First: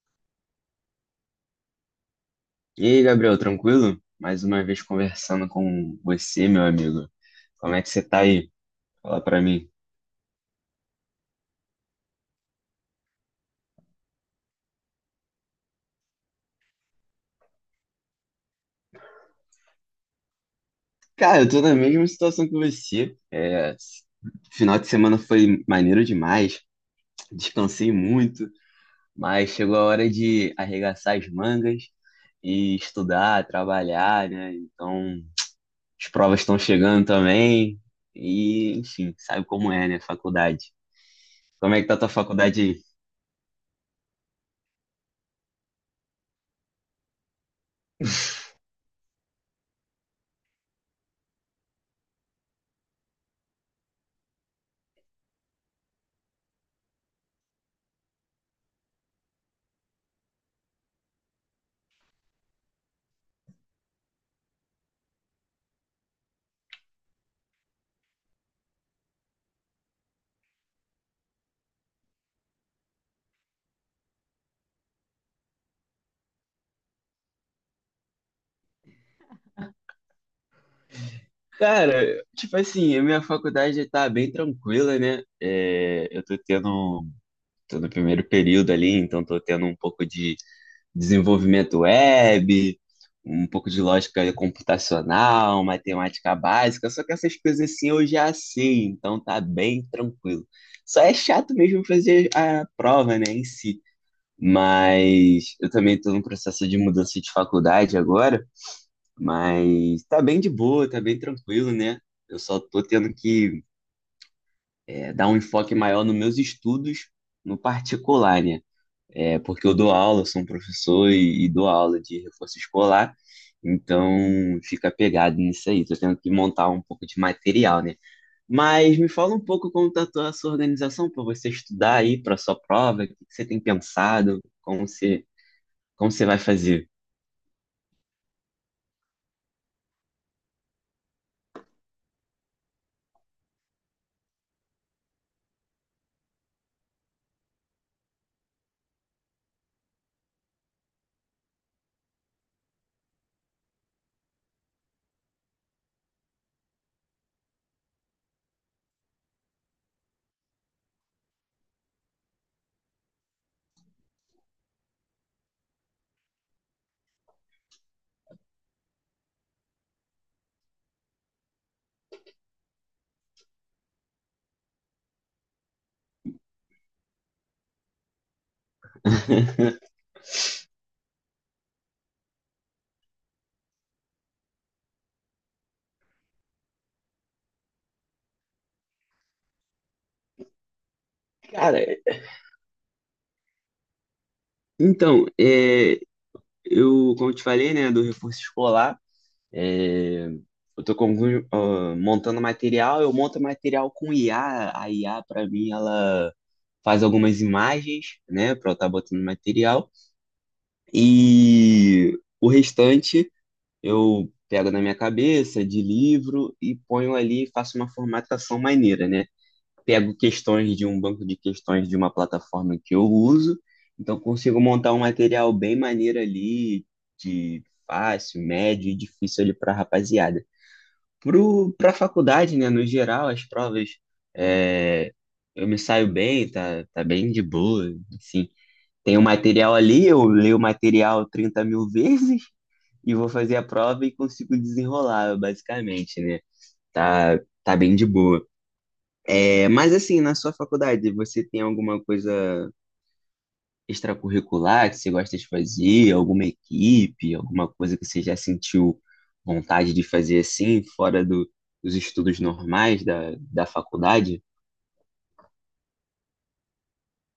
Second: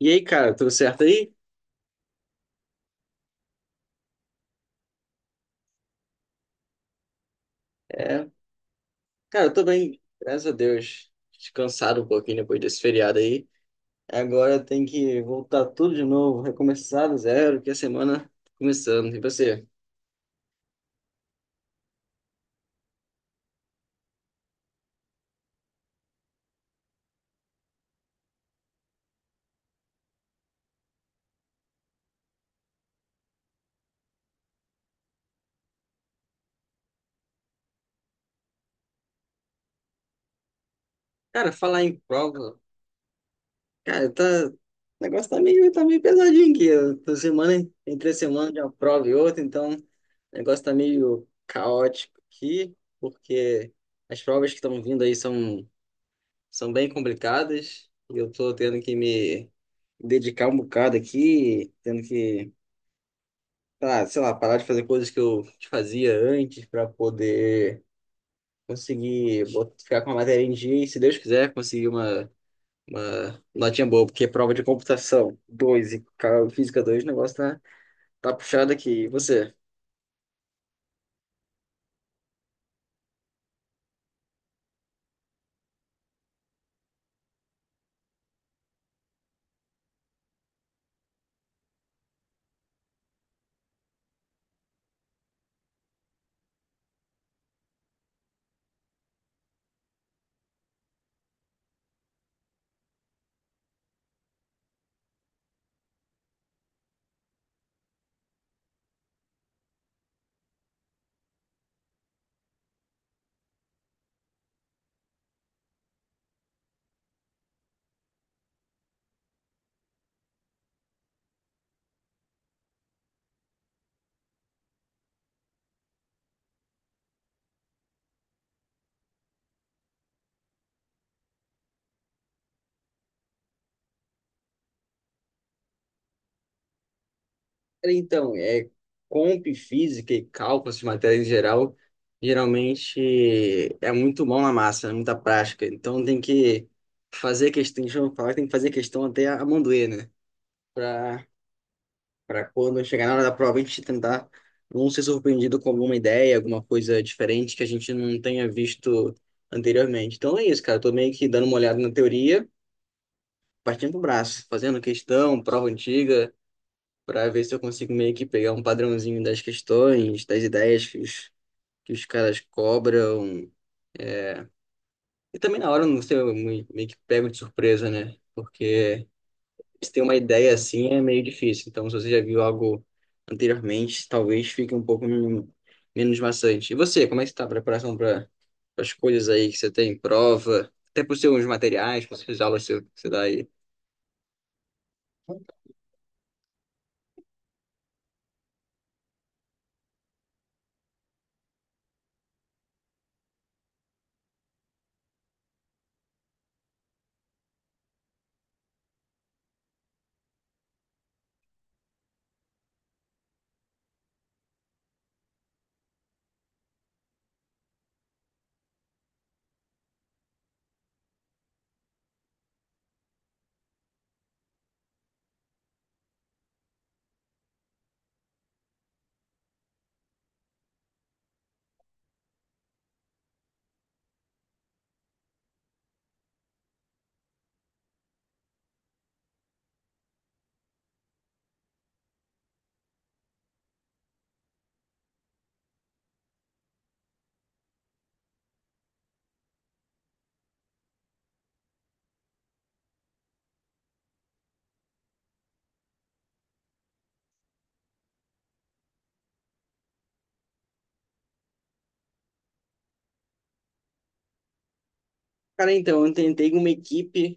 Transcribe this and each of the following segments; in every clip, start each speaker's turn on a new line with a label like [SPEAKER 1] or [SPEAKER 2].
[SPEAKER 1] E aí, cara, tudo certo aí?
[SPEAKER 2] E aí, Gabriel, tranquilo? Mais uma vez conversando com você, meu amigo. Como é que você tá
[SPEAKER 1] É,
[SPEAKER 2] aí? Fala pra
[SPEAKER 1] Cara, eu tô
[SPEAKER 2] mim.
[SPEAKER 1] bem, graças a Deus. Descansado um pouquinho depois desse feriado aí. Agora tem que voltar tudo de novo, recomeçar do zero, que a semana tá começando. E você?
[SPEAKER 2] Cara, eu tô na mesma situação que você. Final de semana foi maneiro demais, descansei muito, mas chegou a hora de arregaçar as mangas e estudar, trabalhar, né? Então, as provas estão chegando também e, enfim, sabe como é, né? Faculdade.
[SPEAKER 1] Cara,
[SPEAKER 2] Como é
[SPEAKER 1] falar
[SPEAKER 2] que tá
[SPEAKER 1] em
[SPEAKER 2] a tua
[SPEAKER 1] prova,
[SPEAKER 2] faculdade aí?
[SPEAKER 1] cara, tá. O negócio tá meio pesadinho aqui. Eu tô semana, entre a semana de uma prova e outra, então o negócio tá meio caótico aqui, porque as provas que estão vindo aí são bem complicadas e eu tô tendo que me dedicar um bocado aqui, tendo que, sei lá, parar de fazer coisas que eu fazia antes para poder conseguir ficar com a matéria em dia e, se Deus quiser, conseguir uma notinha boa, porque prova de computação 2 e física 2 o negócio tá puxado aqui. E você?
[SPEAKER 2] Cara, tipo assim, a minha faculdade tá bem tranquila, né? Tô no primeiro período ali, então tô tendo um pouco de desenvolvimento web, um pouco de lógica computacional, matemática básica, só que essas coisas assim eu já sei, então tá bem tranquilo. Só é chato mesmo fazer a prova, né, em si. Mas eu também tô num processo de mudança de faculdade agora. Mas tá bem de boa, tá bem tranquilo, né? Eu só tô tendo que dar um enfoque maior nos meus estudos no particular, né? É, porque eu dou aula, eu sou um professor e dou aula de reforço escolar, então fica pegado nisso aí. Tô tendo que montar um pouco de material, né? Mas me fala um pouco como tá a sua organização para você estudar aí para sua prova, o que que você tem pensado, como você vai fazer?
[SPEAKER 1] Então, é comp, física e cálculo, essas matérias em geral, geralmente é muito mão na massa, é muita prática. Então tem que fazer questão, deixa eu falar, tem que fazer questão até a mão doer, né? Para para quando chegar na hora da prova, a gente tentar não ser surpreendido com alguma ideia, alguma coisa diferente que a gente não tenha visto anteriormente. Então é isso, cara. Eu tô meio que dando uma olhada na teoria, partindo pro braço, fazendo questão, prova antiga para ver se eu consigo meio que pegar um padrãozinho das questões, das ideias que os caras cobram. E também na hora, eu não sei, eu meio que pego de surpresa, né? Porque se tem uma ideia assim é meio difícil. Então, se você já viu algo anteriormente, talvez fique um pouco menos maçante. E você, como é que está a preparação para as coisas aí que você tem, prova, até para os seus
[SPEAKER 2] Cara,
[SPEAKER 1] materiais, para as aulas que você dá aí?
[SPEAKER 2] então, é, Eu, como eu te falei, né, do reforço escolar, é, eu tô montando material, eu monto material com IA. A IA, para mim, ela faz algumas imagens, né, para eu estar botando material. E o restante eu pego na minha cabeça, de livro, e ponho ali, faço uma formatação maneira, né? Pego questões de um banco de questões de uma plataforma que eu uso, então consigo montar um material bem maneiro ali, de fácil, médio e difícil ali para a rapaziada. Para a faculdade, né, no geral, as provas é, eu me saio bem, tá, tá bem de boa, assim. Tem o material ali, eu leio o material 30.000 vezes e vou fazer a prova e consigo desenrolar, basicamente, né? Tá, tá bem de boa. É, mas assim, na sua faculdade, você tem alguma coisa extracurricular que você gosta de fazer? Alguma equipe? Alguma coisa que você já sentiu vontade de fazer assim, dos estudos normais da faculdade?
[SPEAKER 1] Cara, então, eu tentei uma equipe,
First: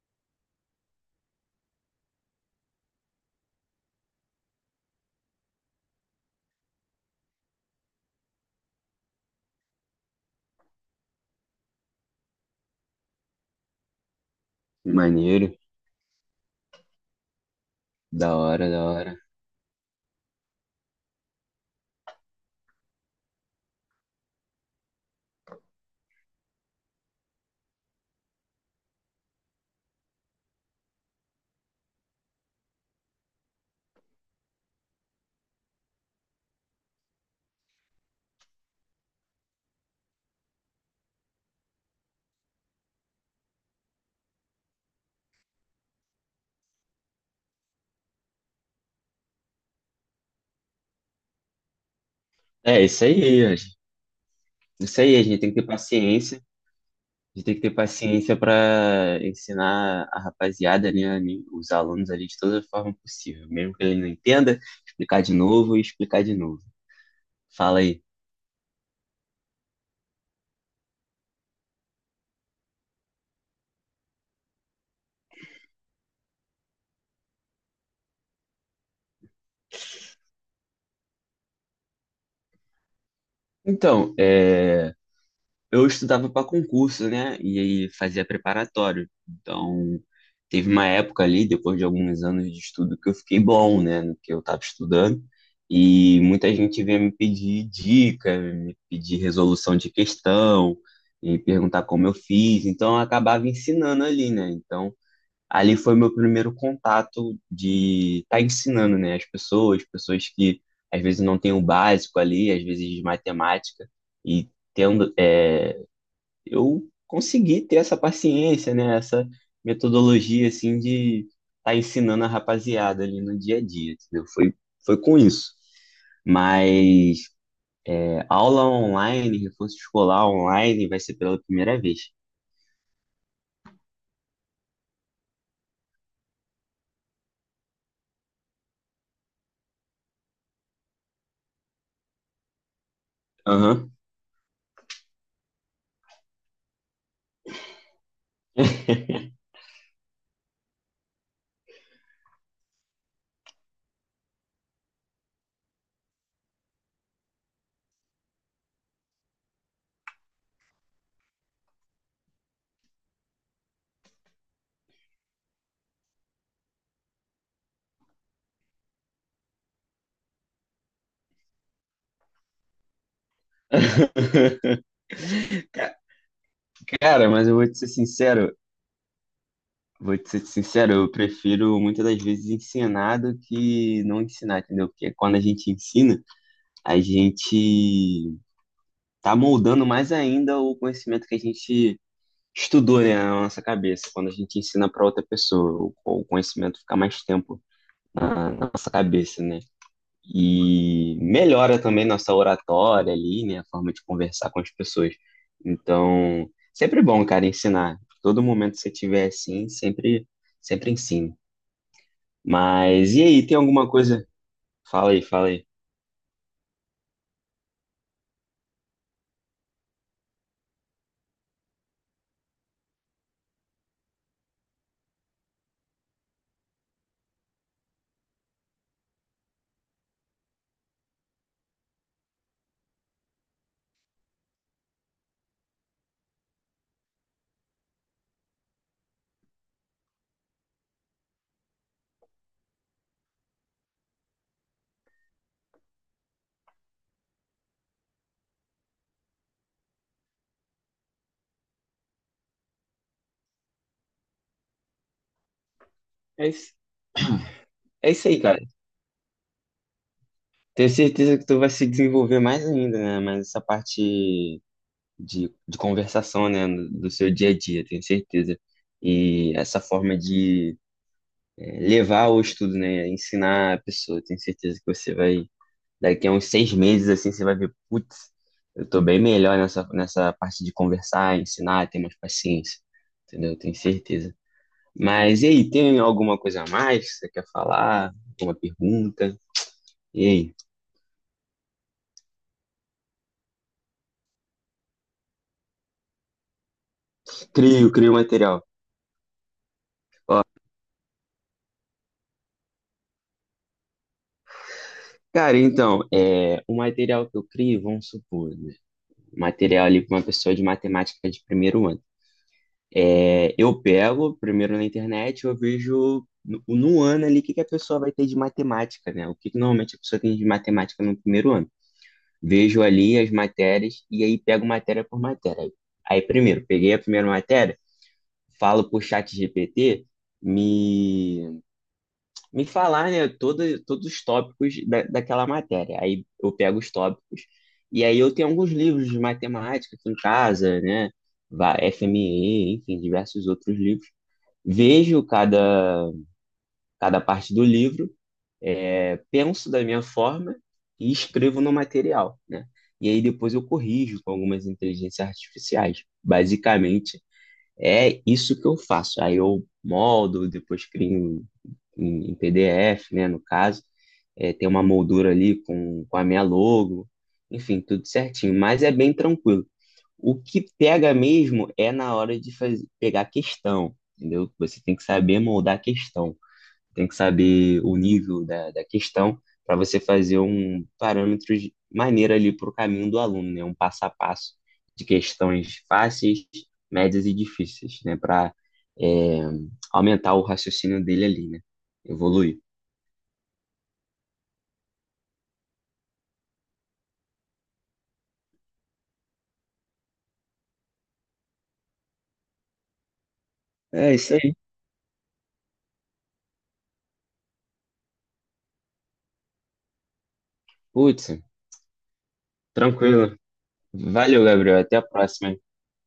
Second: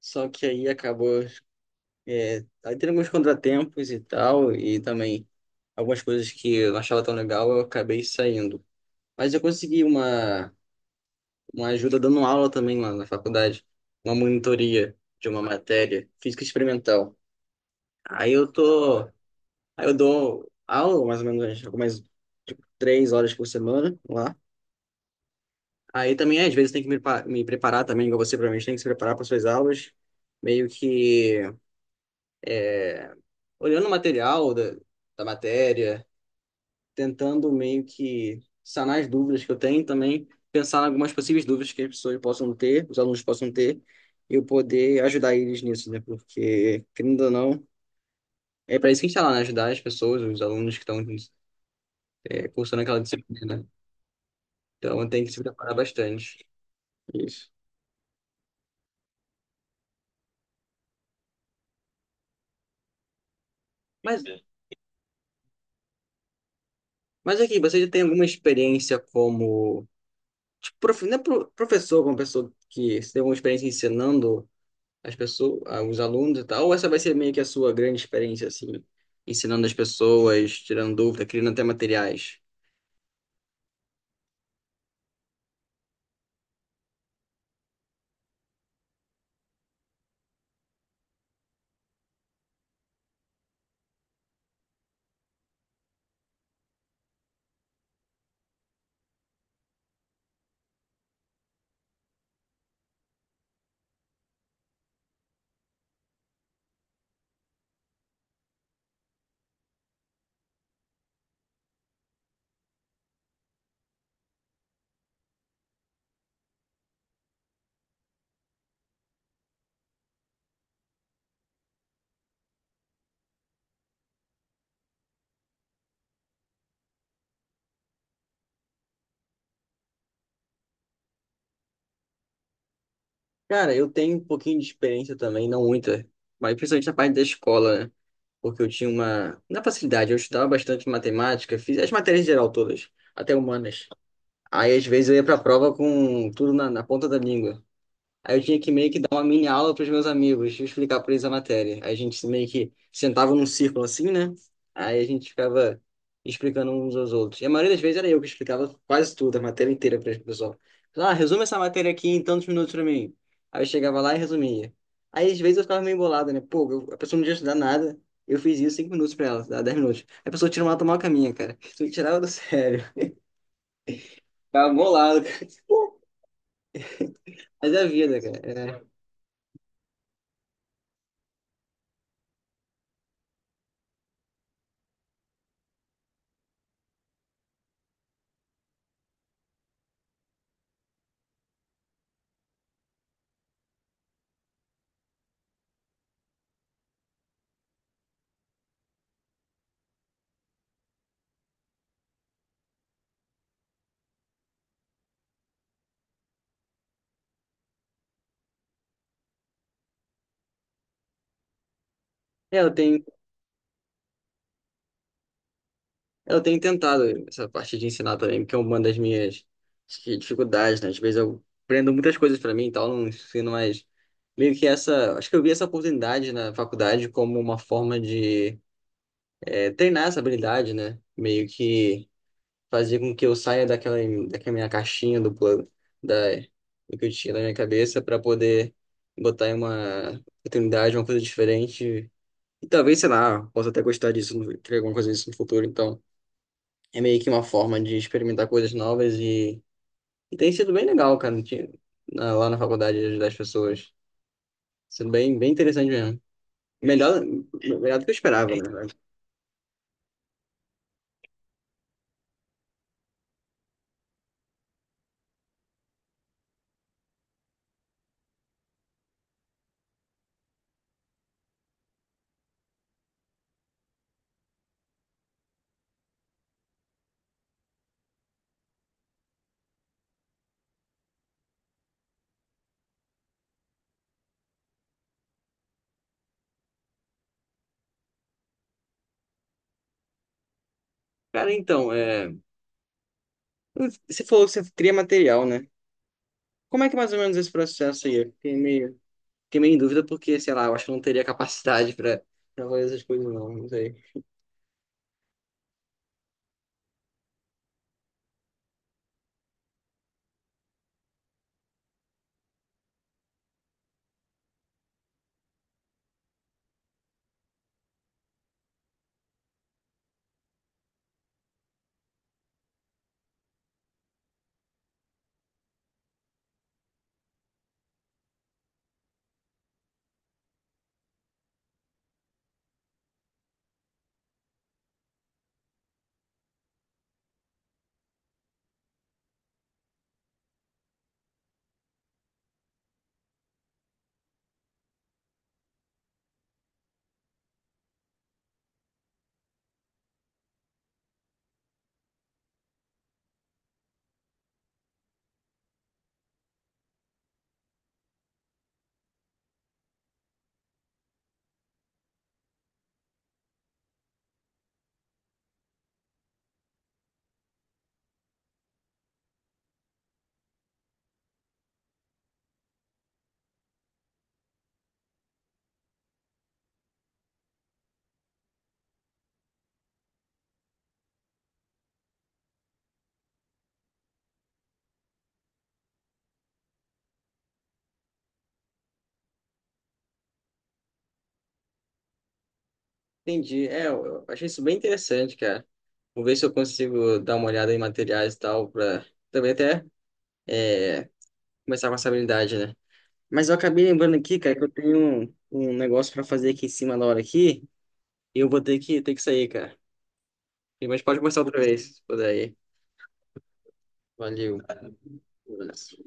[SPEAKER 1] só que aí acabou. Aí tem alguns contratempos e tal, e também algumas coisas que eu não achava tão legal, eu acabei saindo. Mas eu consegui uma ajuda dando aula também lá na faculdade, uma monitoria de uma
[SPEAKER 2] Maneiro,
[SPEAKER 1] matéria, física experimental. Aí
[SPEAKER 2] da
[SPEAKER 1] eu
[SPEAKER 2] hora, da
[SPEAKER 1] tô,
[SPEAKER 2] hora.
[SPEAKER 1] aí eu dou aula mais ou menos algumas tipo, 3 horas por semana lá. Aí também, às vezes, tem que me preparar também, igual você provavelmente tem que se preparar para suas aulas, meio que é, olhando o material da matéria tentando meio que sanar as dúvidas que eu tenho, e também pensar em algumas possíveis dúvidas que as pessoas possam ter, os alunos possam ter, e eu poder ajudar eles nisso, né? Porque, querendo ou não, é para isso que a gente está lá, né? Ajudar as pessoas, os alunos que estão é,
[SPEAKER 2] É,
[SPEAKER 1] cursando aquela
[SPEAKER 2] isso aí, a
[SPEAKER 1] disciplina. Né?
[SPEAKER 2] gente- isso
[SPEAKER 1] Então,
[SPEAKER 2] aí, a
[SPEAKER 1] tem que
[SPEAKER 2] gente
[SPEAKER 1] se
[SPEAKER 2] tem que ter
[SPEAKER 1] preparar
[SPEAKER 2] paciência.
[SPEAKER 1] bastante.
[SPEAKER 2] A gente
[SPEAKER 1] Isso.
[SPEAKER 2] tem que ter paciência para ensinar a rapaziada, né, ali, os alunos ali de toda forma possível, mesmo que ele não
[SPEAKER 1] Mas,
[SPEAKER 2] entenda, explicar de novo e explicar de novo.
[SPEAKER 1] mas aqui, você
[SPEAKER 2] Fala
[SPEAKER 1] já
[SPEAKER 2] aí.
[SPEAKER 1] tem alguma experiência como tipo, não é professor, como pessoa que você tem alguma experiência ensinando as pessoas, ah, os alunos e tal, ou essa vai ser meio que a sua grande experiência, assim, ensinando as pessoas, tirando dúvida, criando até materiais?
[SPEAKER 2] Então, é, eu estudava para concurso, né? E aí fazia preparatório. Então, teve uma época ali, depois de alguns anos de estudo, que eu fiquei bom, né? No que eu estava estudando. E muita gente vinha me pedir dica, me pedir resolução de questão, e perguntar como eu fiz. Então, eu acabava ensinando ali, né? Então, ali foi meu primeiro contato de estar ensinando, né, as pessoas, pessoas que às vezes não têm o básico ali, às vezes de matemática, e tendo, é, eu consegui ter essa paciência, né, essa metodologia, assim, de estar ensinando a rapaziada ali no dia a dia, entendeu? Foi com isso. Mas aula online, reforço escolar online, vai ser pela primeira vez.
[SPEAKER 1] Cara, eu tenho um pouquinho de experiência também, não muita, mas principalmente na parte da escola, né? Porque eu tinha uma. Na facilidade, eu estudava bastante matemática, fiz as matérias em geral todas, até humanas.
[SPEAKER 2] Aham.
[SPEAKER 1] Aí, às vezes, eu ia pra prova com tudo na ponta da língua. Aí eu tinha que meio que dar uma mini aula para os meus amigos, explicar para eles a matéria. Aí a gente meio que sentava num círculo assim, né? Aí a gente ficava explicando uns aos outros. E a maioria das vezes era eu que explicava quase tudo, a matéria inteira para o pessoal. Ah, resume essa matéria aqui em tantos minutos para mim. Aí eu chegava lá e resumia. Aí às vezes eu ficava meio bolado, né? Pô, a pessoa não tinha estudado nada. Eu fiz isso 5 minutos para ela, dá 10 minutos. Aí a pessoa tirou uma tomar caminha, cara. Isso me tirava do sério. Ficava bolado, cara. Pô,
[SPEAKER 2] Cara, mas eu vou
[SPEAKER 1] mas
[SPEAKER 2] te
[SPEAKER 1] é a
[SPEAKER 2] ser
[SPEAKER 1] vida, cara.
[SPEAKER 2] sincero, vou te ser sincero, eu prefiro muitas das vezes ensinar do que não ensinar, entendeu? Porque quando a gente ensina, a gente tá moldando mais ainda o conhecimento que a gente estudou, né, na nossa cabeça. Quando a gente ensina para outra pessoa, o conhecimento fica mais tempo na nossa cabeça, né? E melhora também nossa oratória ali, né? A forma de conversar com as pessoas. Então, sempre bom, cara, ensinar. Todo momento que você tiver assim, sempre, sempre ensino.
[SPEAKER 1] É, eu tenho
[SPEAKER 2] Mas e aí, tem alguma coisa? Fala aí, fala aí.
[SPEAKER 1] Eu tenho tentado essa parte de ensinar também, porque é uma das minhas acho que, dificuldades, né? Às vezes eu aprendo muitas coisas pra mim e tal, não ensino mais. Meio que essa. Acho que eu vi essa oportunidade na faculdade como uma forma de é, treinar essa habilidade, né? Meio que fazer com que eu saia daquela, daquela minha caixinha do plano, da, do que eu tinha na minha cabeça, pra poder botar em uma oportunidade, uma coisa diferente. E talvez, sei lá, possa até gostar disso, criar alguma coisa disso no futuro, então. É meio que uma forma de experimentar coisas novas e tem sido bem legal, cara, de- na- lá na faculdade ajudar as pessoas. Sido bem, bem interessante mesmo.
[SPEAKER 2] É isso,
[SPEAKER 1] Melhor, melhor do que
[SPEAKER 2] é
[SPEAKER 1] eu
[SPEAKER 2] isso aí,
[SPEAKER 1] esperava,
[SPEAKER 2] cara.
[SPEAKER 1] na verdade.
[SPEAKER 2] Tenho certeza que tu vai se desenvolver mais ainda, né? Mas essa parte de conversação, né? Do seu dia a dia, tenho certeza. E essa forma de levar o estudo, né? Ensinar a pessoa, tenho certeza que você vai. Daqui a uns 6 meses, assim, você vai ver, putz, eu tô bem melhor nessa parte de conversar, ensinar, ter mais paciência. Entendeu? Eu tenho certeza. Mas e aí, tem alguma coisa a mais que você quer falar? Alguma pergunta? E aí?
[SPEAKER 1] Cara, então, é, você falou que você cria material, né? Como é que é mais ou menos esse processo
[SPEAKER 2] Crio
[SPEAKER 1] aí? Eu Fiquei
[SPEAKER 2] material.
[SPEAKER 1] meio, fiquei meio em dúvida porque,
[SPEAKER 2] Ó,
[SPEAKER 1] sei lá, eu acho que eu não teria capacidade para fazer essas coisas, não, não sei.
[SPEAKER 2] o material que eu crio, vamos supor, né? Material ali para uma pessoa de matemática de primeiro ano. É, eu pego primeiro na internet, eu vejo no ano ali que a pessoa vai ter de matemática, né? O que normalmente a pessoa tem de matemática no primeiro ano. Vejo ali as matérias e aí pego matéria por matéria. Aí primeiro, peguei a primeira matéria, falo pro chat GPT me, me falar, né, todos os tópicos daquela matéria. Aí eu pego os tópicos e aí eu tenho alguns livros de matemática aqui em casa, né? FME, enfim, diversos outros livros. Vejo cada parte do livro, penso da minha forma e escrevo no material, né? E aí depois eu corrijo com algumas inteligências artificiais. Basicamente, é isso que eu faço. Aí eu moldo, depois crio em PDF, né, no caso. É, tem uma moldura ali com a minha logo, enfim, tudo certinho. Mas é bem tranquilo. O que pega mesmo é na hora de fazer, pegar a questão, entendeu? Você tem que saber moldar a questão, tem que saber o nível da questão para você fazer um parâmetro de maneira ali para o caminho do aluno, né? Um passo a passo de questões fáceis, médias e difíceis, né? Para aumentar o raciocínio dele ali, né? Evoluir.
[SPEAKER 1] Entendi. É, eu achei isso bem interessante, cara. Vou ver se eu consigo dar uma olhada em materiais e tal, pra também até é, começar com essa habilidade, né? Mas eu acabei
[SPEAKER 2] É
[SPEAKER 1] lembrando
[SPEAKER 2] isso
[SPEAKER 1] aqui,
[SPEAKER 2] aí.
[SPEAKER 1] cara, que eu tenho um negócio pra fazer aqui em cima na hora aqui. E eu vou ter que, sair, cara. Mas pode
[SPEAKER 2] Putz,
[SPEAKER 1] começar outra vez, se puder aí.
[SPEAKER 2] tranquilo. Valeu,
[SPEAKER 1] Valeu.
[SPEAKER 2] Gabriel. Até a próxima.
[SPEAKER 1] Um abraço.